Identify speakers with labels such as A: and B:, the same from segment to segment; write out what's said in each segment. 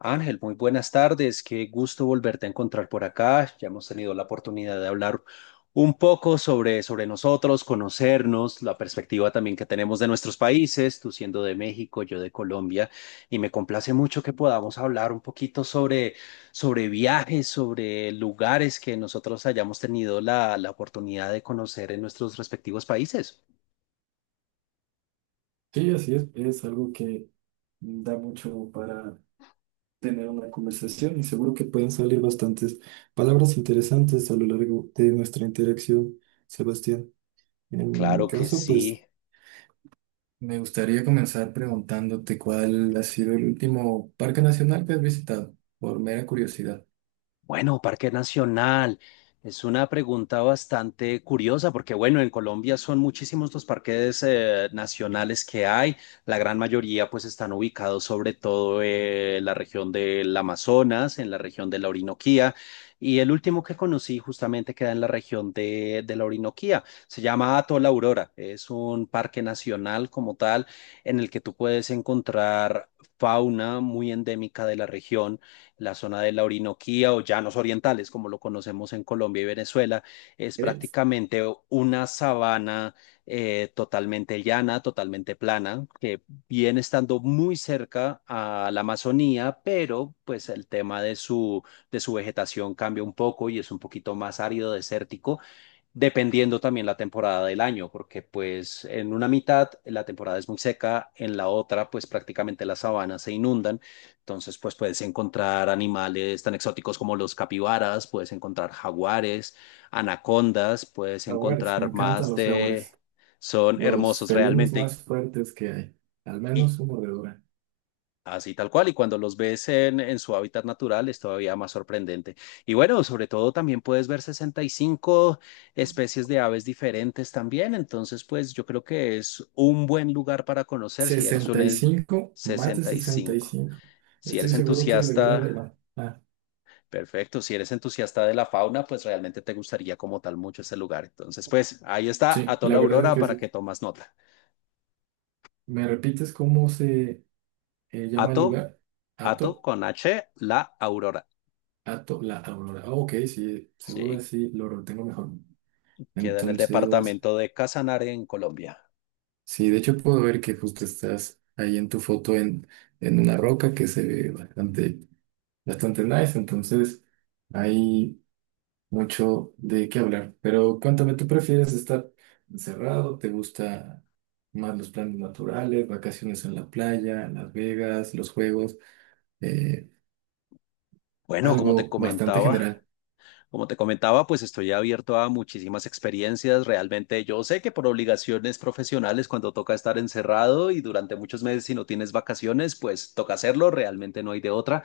A: Ángel, muy buenas tardes. Qué gusto volverte a encontrar por acá. Ya hemos tenido la oportunidad de hablar un poco sobre nosotros, conocernos, la perspectiva también que tenemos de nuestros países, tú siendo de México, yo de Colombia, y me complace mucho que podamos hablar un poquito sobre viajes, sobre lugares que nosotros hayamos tenido la oportunidad de conocer en nuestros respectivos países.
B: Sí, así es algo que da mucho para tener una conversación y seguro que pueden salir bastantes palabras interesantes a lo largo de nuestra interacción, Sebastián. En mi
A: Claro que
B: caso,
A: sí.
B: pues me gustaría comenzar preguntándote cuál ha sido el último parque nacional que has visitado, por mera curiosidad.
A: Bueno, Parque Nacional es una pregunta bastante curiosa porque, bueno, en Colombia son muchísimos los parques nacionales que hay. La gran mayoría pues están ubicados sobre todo en la región del Amazonas, en la región de la Orinoquía. Y el último que conocí justamente queda en la región de la Orinoquía. Se llama Atol Aurora. Es un parque nacional como tal en el que tú puedes encontrar fauna muy endémica de la región, la zona de la Orinoquía o llanos orientales, como lo conocemos en Colombia y Venezuela, es
B: Es
A: prácticamente una sabana totalmente llana, totalmente plana, que viene estando muy cerca a la Amazonía, pero pues el tema de su vegetación cambia un poco y es un poquito más árido, desértico, dependiendo también la temporada del año, porque pues en una mitad la temporada es muy seca, en la otra pues prácticamente las sabanas se inundan, entonces pues puedes encontrar animales tan exóticos como los capibaras, puedes encontrar jaguares, anacondas, puedes
B: Jaguares, me
A: encontrar
B: encantan
A: más
B: los
A: de...
B: jaguares,
A: Son
B: los
A: hermosos
B: felinos
A: realmente.
B: más fuertes que hay, al
A: y
B: menos su mordedura.
A: Así tal cual, y cuando los ves en, su hábitat natural es todavía más sorprendente. Y bueno, sobre todo también puedes ver 65 especies de aves diferentes también, entonces pues yo creo que es un buen lugar para conocer si eres
B: sesenta
A: un
B: y cinco más de
A: sesenta y
B: sesenta y
A: cinco
B: cinco
A: Si
B: Estoy
A: eres
B: seguro que debió de
A: entusiasta,
B: haberla. Ah,
A: perfecto, si eres entusiasta de la fauna, pues realmente te gustaría como tal mucho ese lugar. Entonces pues ahí está
B: sí,
A: Ato la
B: la verdad es
A: Aurora
B: que
A: para
B: sí.
A: que tomas nota.
B: ¿Me repites cómo se llama el
A: Ato,
B: lugar?
A: Ato
B: Ato,
A: con H, la Aurora.
B: Ato, la Aurora. Ah, ok, sí, seguro
A: Sí.
B: así lo retengo mejor.
A: Queda en el
B: Entonces,
A: departamento de Casanare, en Colombia.
B: sí, de hecho puedo ver que justo estás ahí en tu foto en una roca que se ve bastante, bastante nice. Entonces, ahí. Mucho de qué hablar. Pero cuéntame, ¿tú prefieres estar encerrado? ¿Te gusta más los planes naturales, vacaciones en la playa, Las Vegas, los juegos? Eh,
A: Bueno, como te
B: algo bastante
A: comentaba,
B: general.
A: como te comentaba, pues estoy abierto a muchísimas experiencias. Realmente yo sé que por obligaciones profesionales, cuando toca estar encerrado y durante muchos meses si no tienes vacaciones, pues toca hacerlo, realmente no hay de otra.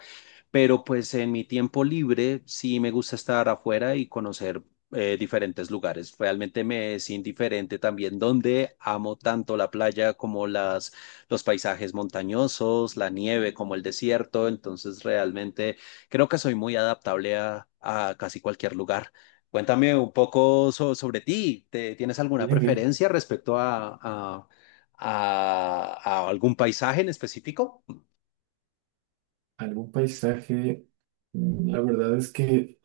A: Pero pues en mi tiempo libre sí me gusta estar afuera y conocer diferentes lugares. Realmente me es indiferente también donde amo tanto la playa como los paisajes montañosos, la nieve como el desierto, entonces realmente creo que soy muy adaptable a casi cualquier lugar. Cuéntame un poco sobre ti. ¿Tienes alguna
B: Nieve,
A: preferencia respecto a a algún paisaje en específico?
B: algún paisaje. La verdad es que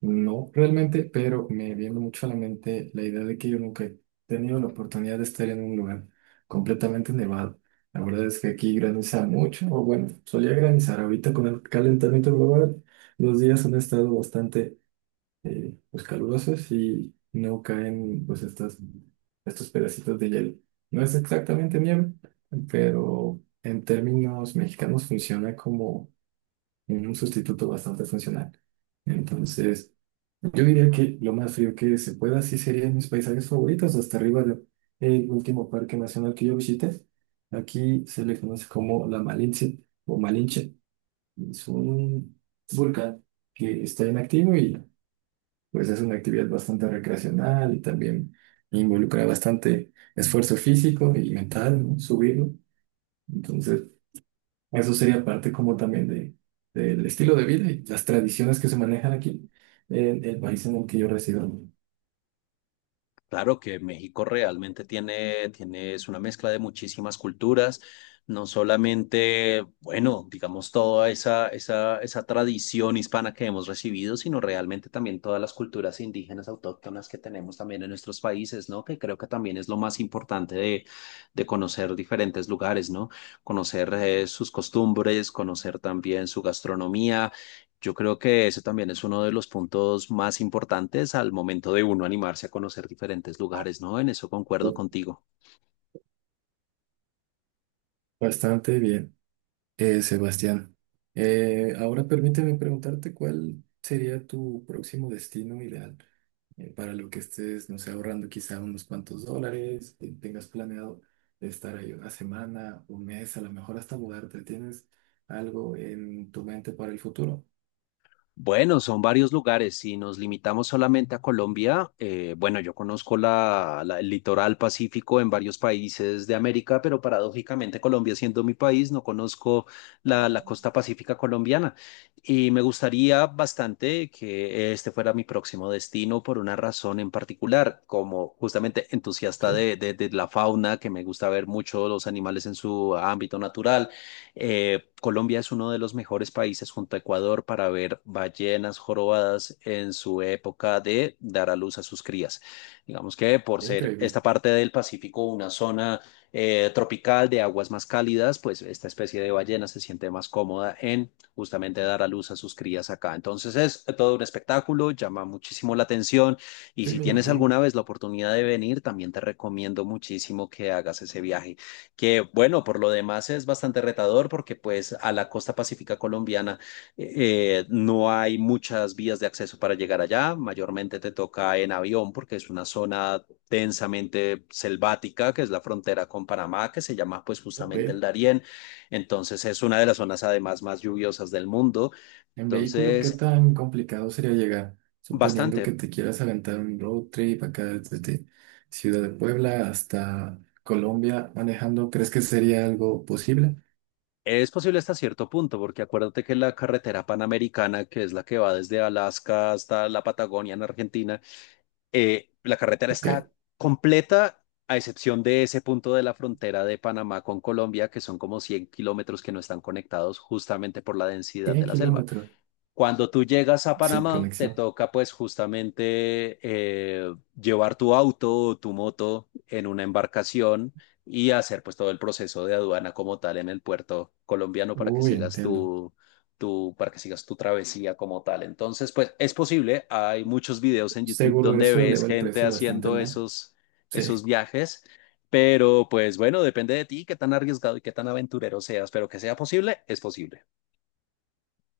B: no realmente, pero me viene mucho a la mente la idea de que yo nunca he tenido la oportunidad de estar en un lugar completamente nevado. La verdad es que aquí graniza mucho, o bueno, solía granizar. Ahorita con el calentamiento global, los días han estado bastante pues, calurosos y no caen pues estas, estos pedacitos de hielo. No es exactamente nieve, pero en términos mexicanos funciona como un sustituto bastante funcional. Entonces... Yo diría que lo más frío que se pueda, sí serían mis paisajes favoritos, hasta arriba del último parque nacional que yo visité. Aquí se le conoce como la Malinche o Malinche. Es un volcán que está inactivo y pues es una actividad bastante recreacional y también involucra bastante esfuerzo físico y mental, ¿no? Subirlo. Entonces, eso sería parte como también de, del estilo de vida y las tradiciones que se manejan aquí en el país en el que yo resido.
A: Claro que México realmente tiene, es una mezcla de muchísimas culturas, no solamente, bueno, digamos, toda esa tradición hispana que hemos recibido, sino realmente también todas las culturas indígenas autóctonas que tenemos también en nuestros países, ¿no? Que creo que también es lo más importante de conocer diferentes lugares, ¿no? Conocer sus costumbres, conocer también su gastronomía. Yo creo que eso también es uno de los puntos más importantes al momento de uno animarse a conocer diferentes lugares, ¿no? En eso concuerdo contigo.
B: Bastante bien, Sebastián. Ahora permíteme preguntarte cuál sería tu próximo destino ideal para lo que estés, no sé, ahorrando quizá unos cuantos dólares, tengas planeado estar ahí una semana, un mes, a lo mejor hasta mudarte. ¿Tienes algo en tu mente para el futuro?
A: Bueno, son varios lugares. Si nos limitamos solamente a Colombia, bueno, yo conozco el litoral pacífico en varios países de América, pero paradójicamente Colombia siendo mi país, no conozco la costa pacífica colombiana. Y me gustaría bastante que este fuera mi próximo destino por una razón en particular: como justamente entusiasta
B: Sí,
A: de la fauna, que me gusta ver mucho los animales en su ámbito natural, Colombia es uno de los mejores países junto a Ecuador para ver ballenas jorobadas en su época de dar a luz a sus crías. Digamos que por ser
B: increíble.
A: esta parte del Pacífico una zona tropical de aguas más cálidas, pues esta especie de ballena se siente más cómoda en justamente dar a luz a sus crías acá. Entonces es todo un espectáculo, llama muchísimo la atención, y
B: Sí,
A: si
B: me
A: tienes
B: imagino.
A: alguna vez la oportunidad de venir, también te recomiendo muchísimo que hagas ese viaje, que, bueno, por lo demás es bastante retador porque pues a la costa pacífica colombiana eh, no hay muchas vías de acceso para llegar allá, mayormente te toca en avión porque es una zona densamente selvática que es la frontera con Panamá que se llama pues justamente el
B: Ok.
A: Darién, entonces es una de las zonas además más lluviosas del mundo,
B: En vehículo, ¿qué
A: entonces
B: tan complicado sería llegar? Suponiendo
A: bastante.
B: que te quieras aventar un road trip acá desde Ciudad de Puebla hasta Colombia manejando, ¿crees que sería algo posible?
A: Es posible hasta cierto punto, porque acuérdate que la carretera panamericana, que es la que va desde Alaska hasta la Patagonia en Argentina, la carretera
B: Ok,
A: está completa, a excepción de ese punto de la frontera de Panamá con Colombia, que son como 100 kilómetros que no están conectados justamente por la densidad de
B: 100
A: la selva.
B: kilómetros
A: Cuando tú llegas a
B: sin
A: Panamá, te
B: conexión.
A: toca pues justamente llevar tu auto o tu moto en una embarcación y hacer pues todo el proceso de aduana como tal en el puerto colombiano para que
B: Uy,
A: sigas
B: entiendo.
A: tu travesía como tal. Entonces, pues es posible, hay muchos videos en YouTube
B: Seguro
A: donde
B: eso
A: ves
B: eleva el
A: gente
B: precio bastante
A: haciendo
B: más.
A: esos,
B: Sí,
A: esos viajes, pero pues bueno, depende de ti qué tan arriesgado y qué tan aventurero seas, pero que sea posible, es posible.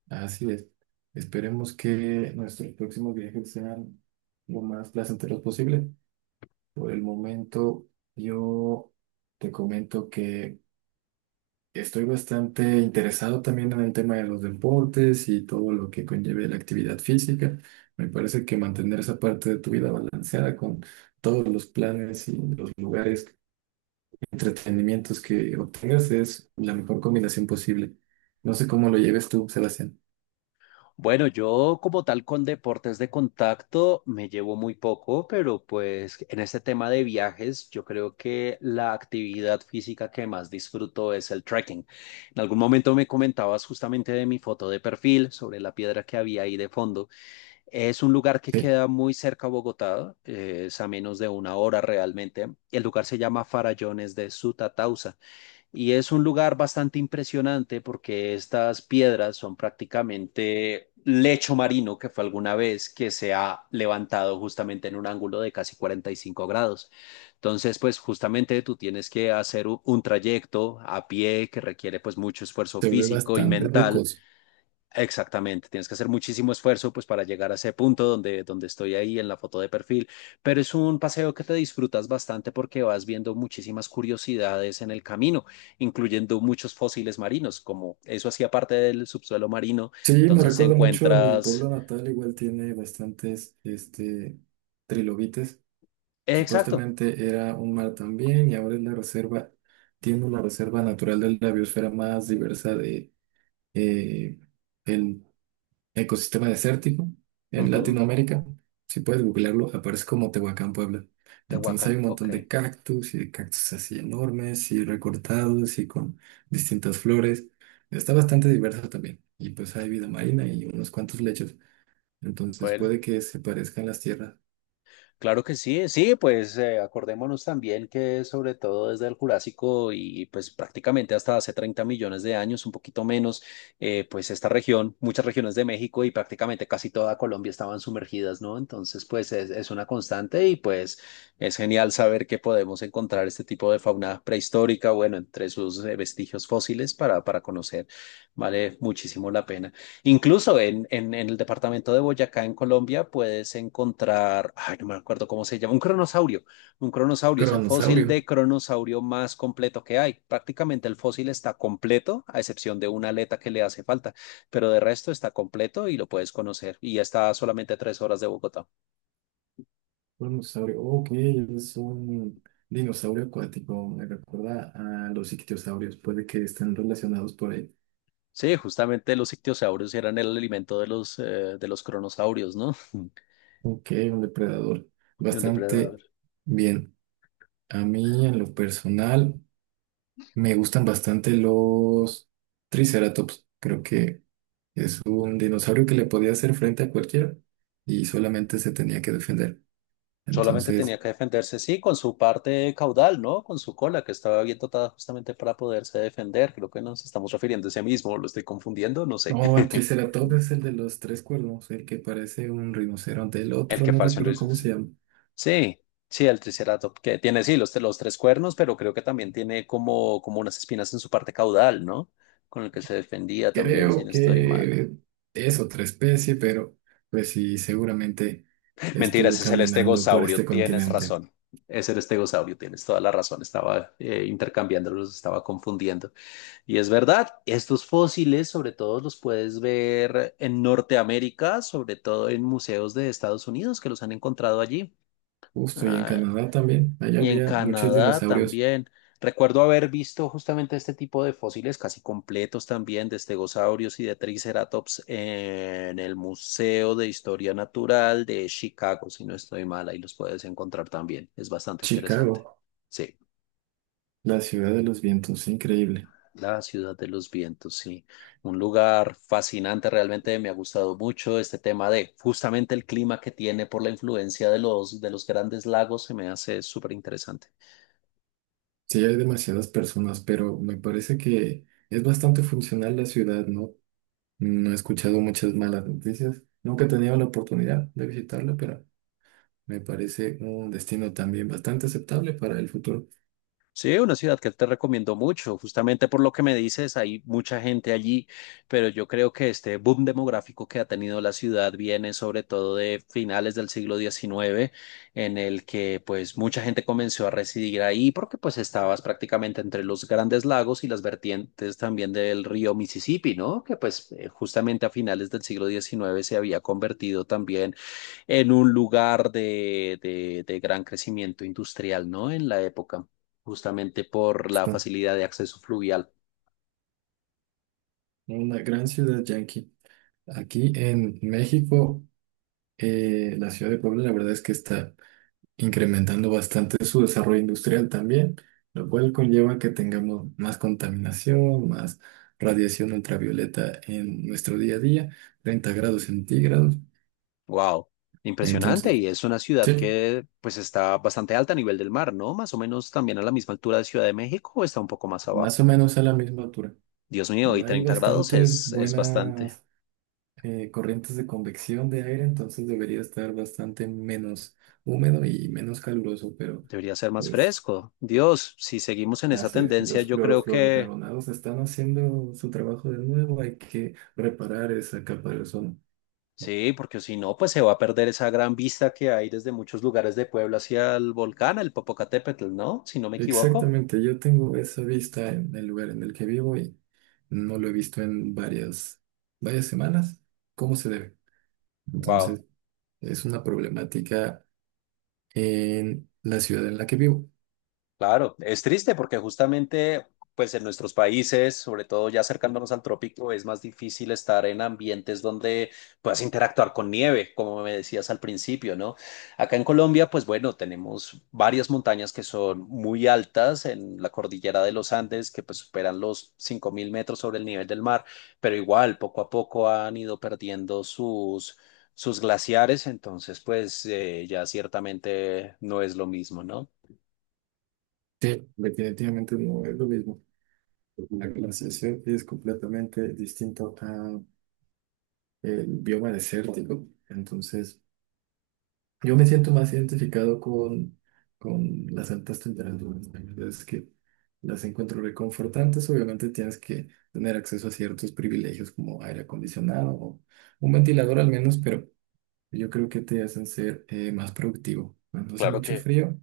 B: así es. Esperemos que nuestros próximos viajes sean lo más placenteros posible. Por el momento, yo te comento que estoy bastante interesado también en el tema de los deportes y todo lo que conlleve la actividad física. Me parece que mantener esa parte de tu vida balanceada con todos los planes y los lugares, entretenimientos que obtengas es la mejor combinación posible. No sé cómo lo lleves tú, Sebastián.
A: Bueno, yo como tal con deportes de contacto me llevo muy poco, pero pues en este tema de viajes yo creo que la actividad física que más disfruto es el trekking. En algún momento me comentabas justamente de mi foto de perfil, sobre la piedra que había ahí de fondo. Es un lugar que
B: Sí,
A: queda muy cerca a Bogotá, es a menos de una hora realmente. El lugar se llama Farallones de Sutatausa. Y es un lugar bastante impresionante porque estas piedras son prácticamente lecho marino que fue alguna vez que se ha levantado justamente en un ángulo de casi 45 grados. Entonces, pues justamente tú tienes que hacer un trayecto a pie que requiere pues mucho esfuerzo
B: se ve
A: físico y
B: bastante
A: mental.
B: rocoso.
A: Exactamente, tienes que hacer muchísimo esfuerzo pues para llegar a ese punto donde estoy ahí en la foto de perfil, pero es un paseo que te disfrutas bastante porque vas viendo muchísimas curiosidades en el camino, incluyendo muchos fósiles marinos, como eso hacía parte del subsuelo marino,
B: Sí, me
A: entonces
B: recuerda mucho a mi pueblo
A: encuentras...
B: natal, igual tiene bastantes este, trilobites.
A: Exacto,
B: Supuestamente era un mar también y ahora es la reserva, tiene la reserva natural de la biosfera más diversa de eh, el ecosistema desértico en
A: ujú,
B: Latinoamérica. Si puedes googlearlo, aparece como Tehuacán, Puebla. Entonces
A: Tehuacán,
B: hay un
A: ok,
B: montón de cactus y de cactus así enormes y recortados y con distintas flores. Está bastante diverso también. Y pues hay vida marina y unos cuantos lechos. Entonces
A: bueno.
B: puede que se parezcan las tierras.
A: Claro que sí, sí, pues acordémonos también que sobre todo desde el Jurásico y pues prácticamente hasta hace 30 millones de años, un poquito menos, pues esta región, muchas regiones de México y prácticamente casi toda Colombia estaban sumergidas, ¿no? Entonces, pues es una constante y pues es genial saber que podemos encontrar este tipo de fauna prehistórica, bueno, entre sus vestigios fósiles para conocer, vale muchísimo la pena. Incluso en el departamento de Boyacá, en Colombia, puedes encontrar, ay, no me acuerdo cómo se llama, un cronosaurio. Un cronosaurio es el fósil
B: Cronosaurio.
A: de cronosaurio más completo que hay. Prácticamente el fósil está completo, a excepción de una aleta que le hace falta, pero de resto está completo y lo puedes conocer. Y ya está a solamente 3 horas de Bogotá.
B: Un dinosaurio, ok, es un dinosaurio acuático, me recuerda a los ictiosaurios, puede que estén relacionados por ahí.
A: Sí, justamente los ictiosaurios eran el alimento de los cronosaurios, ¿no?
B: Ok, un depredador,
A: El
B: bastante
A: depredador.
B: bien. A mí, en lo personal, me gustan bastante los triceratops, creo que es un dinosaurio que le podía hacer frente a cualquiera y solamente se tenía que defender.
A: Solamente
B: Entonces,
A: tenía que defenderse, sí, con su parte caudal, ¿no? Con su cola, que estaba bien dotada justamente para poderse defender. Creo que nos estamos refiriendo a ese mismo, lo estoy confundiendo, no sé.
B: no, el triceratops es el de los tres cuernos, el que parece un rinoceronte, el
A: El
B: otro
A: que
B: no
A: pareció un
B: recuerdo cómo se
A: Triceratops.
B: llama.
A: Sí, sí, el Triceratops, que tiene, sí, los tres cuernos, pero creo que también tiene como, unas espinas en su parte caudal, ¿no? Con el que se defendía también, si
B: Creo
A: no estoy mal.
B: que es otra especie, pero pues sí, seguramente
A: Mentira,
B: estuvo
A: ese es el
B: caminando por este
A: estegosaurio, tienes
B: continente.
A: razón. Es el estegosaurio, tienes toda la razón. Estaba intercambiándolos, estaba confundiendo. Y es verdad, estos fósiles sobre todo los puedes ver en Norteamérica, sobre todo en museos de Estados Unidos que los han encontrado allí.
B: Justo y en
A: Ah,
B: Canadá también, allá
A: y en
B: había muchos
A: Canadá
B: dinosaurios.
A: también. Recuerdo haber visto justamente este tipo de fósiles casi completos también de estegosaurios y de triceratops en el Museo de Historia Natural de Chicago, si no estoy mal, ahí los puedes encontrar también. Es bastante interesante.
B: Chicago,
A: Sí.
B: la ciudad de los vientos, increíble.
A: La ciudad de los vientos, sí. Un lugar fascinante, realmente me ha gustado mucho este tema de justamente el clima que tiene por la influencia de los grandes lagos, se me hace súper interesante.
B: Sí, hay demasiadas personas, pero me parece que es bastante funcional la ciudad, ¿no? No he escuchado muchas malas noticias. Nunca he tenido la oportunidad de visitarla, pero me parece un destino también bastante aceptable para el futuro.
A: Sí, una ciudad que te recomiendo mucho, justamente por lo que me dices, hay mucha gente allí, pero yo creo que este boom demográfico que ha tenido la ciudad viene sobre todo de finales del siglo XIX, en el que pues mucha gente comenzó a residir ahí porque pues estabas prácticamente entre los grandes lagos y las vertientes también del río Mississippi, ¿no? Que pues justamente a finales del siglo diecinueve se había convertido también en un lugar de gran crecimiento industrial, ¿no? En la época, justamente por la
B: Justo,
A: facilidad de acceso fluvial.
B: una gran ciudad yanqui. Aquí en México, la ciudad de Puebla, la verdad es que está incrementando bastante su desarrollo industrial también, lo cual conlleva que tengamos más contaminación, más radiación ultravioleta en nuestro día a día, 30 °C.
A: Wow, impresionante.
B: Entonces,
A: Y es una ciudad
B: sí,
A: que pues está bastante alta a nivel del mar, ¿no? Más o menos también a la misma altura de Ciudad de México, o está un poco más
B: más
A: abajo.
B: o menos a la misma altura.
A: Dios mío, y
B: Ya hay
A: 30 grados
B: bastantes
A: es bastante.
B: buenas corrientes de convección de aire, entonces debería estar bastante menos húmedo y menos caluroso, pero...
A: Debería ser más
B: Pues
A: fresco. Dios, si seguimos en esa
B: así es,
A: tendencia,
B: los
A: yo creo que
B: clorofluorocarbonados están haciendo su trabajo de nuevo, hay que reparar esa capa de ozono.
A: sí, porque si no, pues se va a perder esa gran vista que hay desde muchos lugares de Puebla hacia el volcán, el Popocatépetl, ¿no? Si no me equivoco.
B: Exactamente, yo tengo esa vista en el lugar en el que vivo y no lo he visto en varias, varias semanas, ¿cómo se debe?
A: Wow.
B: Entonces, es una problemática en la ciudad en la que vivo.
A: Claro, es triste porque justamente, pues en nuestros países, sobre todo ya acercándonos al trópico, es más difícil estar en ambientes donde puedas interactuar con nieve, como me decías al principio, ¿no? Acá en Colombia, pues bueno, tenemos varias montañas que son muy altas en la cordillera de los Andes, que pues superan los 5.000 metros sobre el nivel del mar, pero igual, poco a poco han ido perdiendo sus... sus glaciares, entonces pues ya ciertamente no es lo mismo, ¿no?
B: Sí, definitivamente no es lo mismo. La glaciación es completamente distinto a el bioma desértico, entonces... Yo me siento más identificado con las altas temperaturas. ¿No? La verdad es que las encuentro reconfortantes. Obviamente tienes que tener acceso a ciertos privilegios como aire acondicionado o un ventilador al menos, pero yo creo que te hacen ser más productivo. Cuando hace
A: Claro que
B: mucho frío,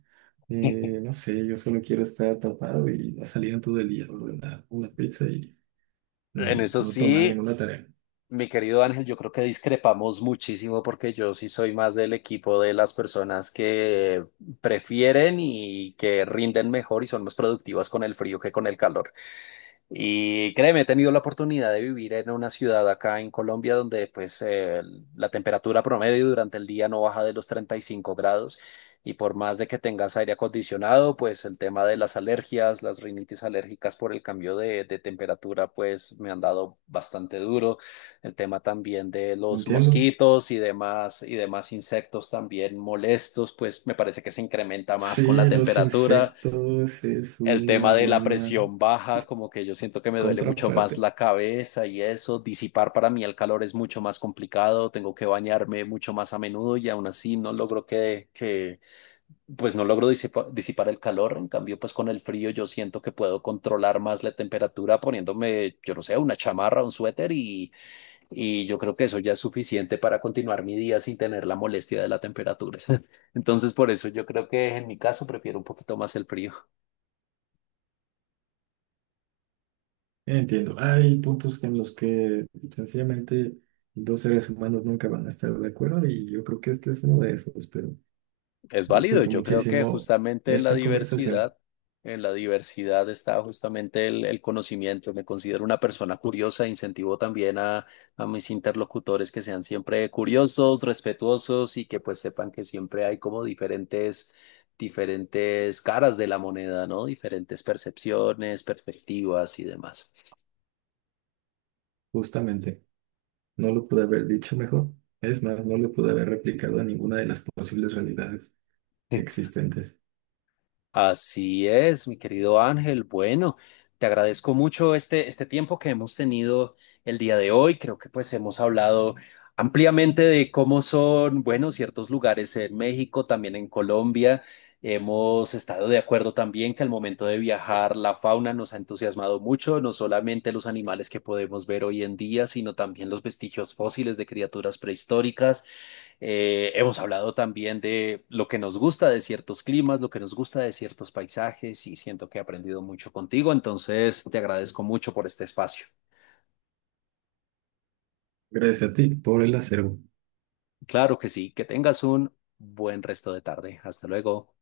B: no sé, yo solo quiero estar tapado y no salir en todo el día, ordenar una pizza y
A: en eso
B: no tomar
A: sí,
B: ninguna tarea.
A: mi querido Ángel, yo creo que discrepamos muchísimo porque yo sí soy más del equipo de las personas que prefieren y que rinden mejor y son más productivas con el frío que con el calor. Y créeme, he tenido la oportunidad de vivir en una ciudad acá en Colombia donde pues la temperatura promedio durante el día no baja de los 35 grados y por más de que tengas aire acondicionado, pues el tema de las alergias, las rinitis alérgicas por el cambio de temperatura pues me han dado bastante duro. El tema también de los
B: ¿Entiendo?
A: mosquitos y demás insectos también molestos, pues me parece que se incrementa más con la
B: Sí, los
A: temperatura.
B: insectos es
A: El tema
B: una
A: de la
B: buena
A: presión baja, como que yo siento que me duele mucho
B: contraparte.
A: más la cabeza y eso, disipar para mí el calor es mucho más complicado, tengo que bañarme mucho más a menudo y aún así no logro que pues no logro disipar el calor, en cambio pues con el frío yo siento que puedo controlar más la temperatura poniéndome, yo no sé, una chamarra, un suéter y yo creo que eso ya es suficiente para continuar mi día sin tener la molestia de la temperatura. Entonces por eso yo creo que en mi caso prefiero un poquito más el frío.
B: Entiendo, hay puntos en los que sencillamente dos seres humanos nunca van a estar de acuerdo y yo creo que este es uno de esos, pero
A: Es válido,
B: respeto
A: yo creo que
B: muchísimo
A: justamente
B: esta conversación,
A: en la diversidad está justamente el conocimiento. Me considero una persona curiosa, incentivo también a mis interlocutores que sean siempre curiosos, respetuosos y que pues sepan que siempre hay como diferentes, diferentes caras de la moneda, ¿no? Diferentes percepciones, perspectivas y demás.
B: justamente. No lo pude haber dicho mejor, es más, no lo pude haber replicado a ninguna de las posibles realidades existentes.
A: Así es, mi querido Ángel. Bueno, te agradezco mucho este tiempo que hemos tenido el día de hoy. Creo que pues hemos hablado ampliamente de cómo son, bueno, ciertos lugares en México, también en Colombia. Hemos estado de acuerdo también que al momento de viajar la fauna nos ha entusiasmado mucho, no solamente los animales que podemos ver hoy en día, sino también los vestigios fósiles de criaturas prehistóricas. Hemos hablado también de lo que nos gusta de ciertos climas, lo que nos gusta de ciertos paisajes y siento que he aprendido mucho contigo, entonces te agradezco mucho por este espacio.
B: Gracias a ti por el acervo.
A: Claro que sí, que tengas un buen resto de tarde. Hasta luego.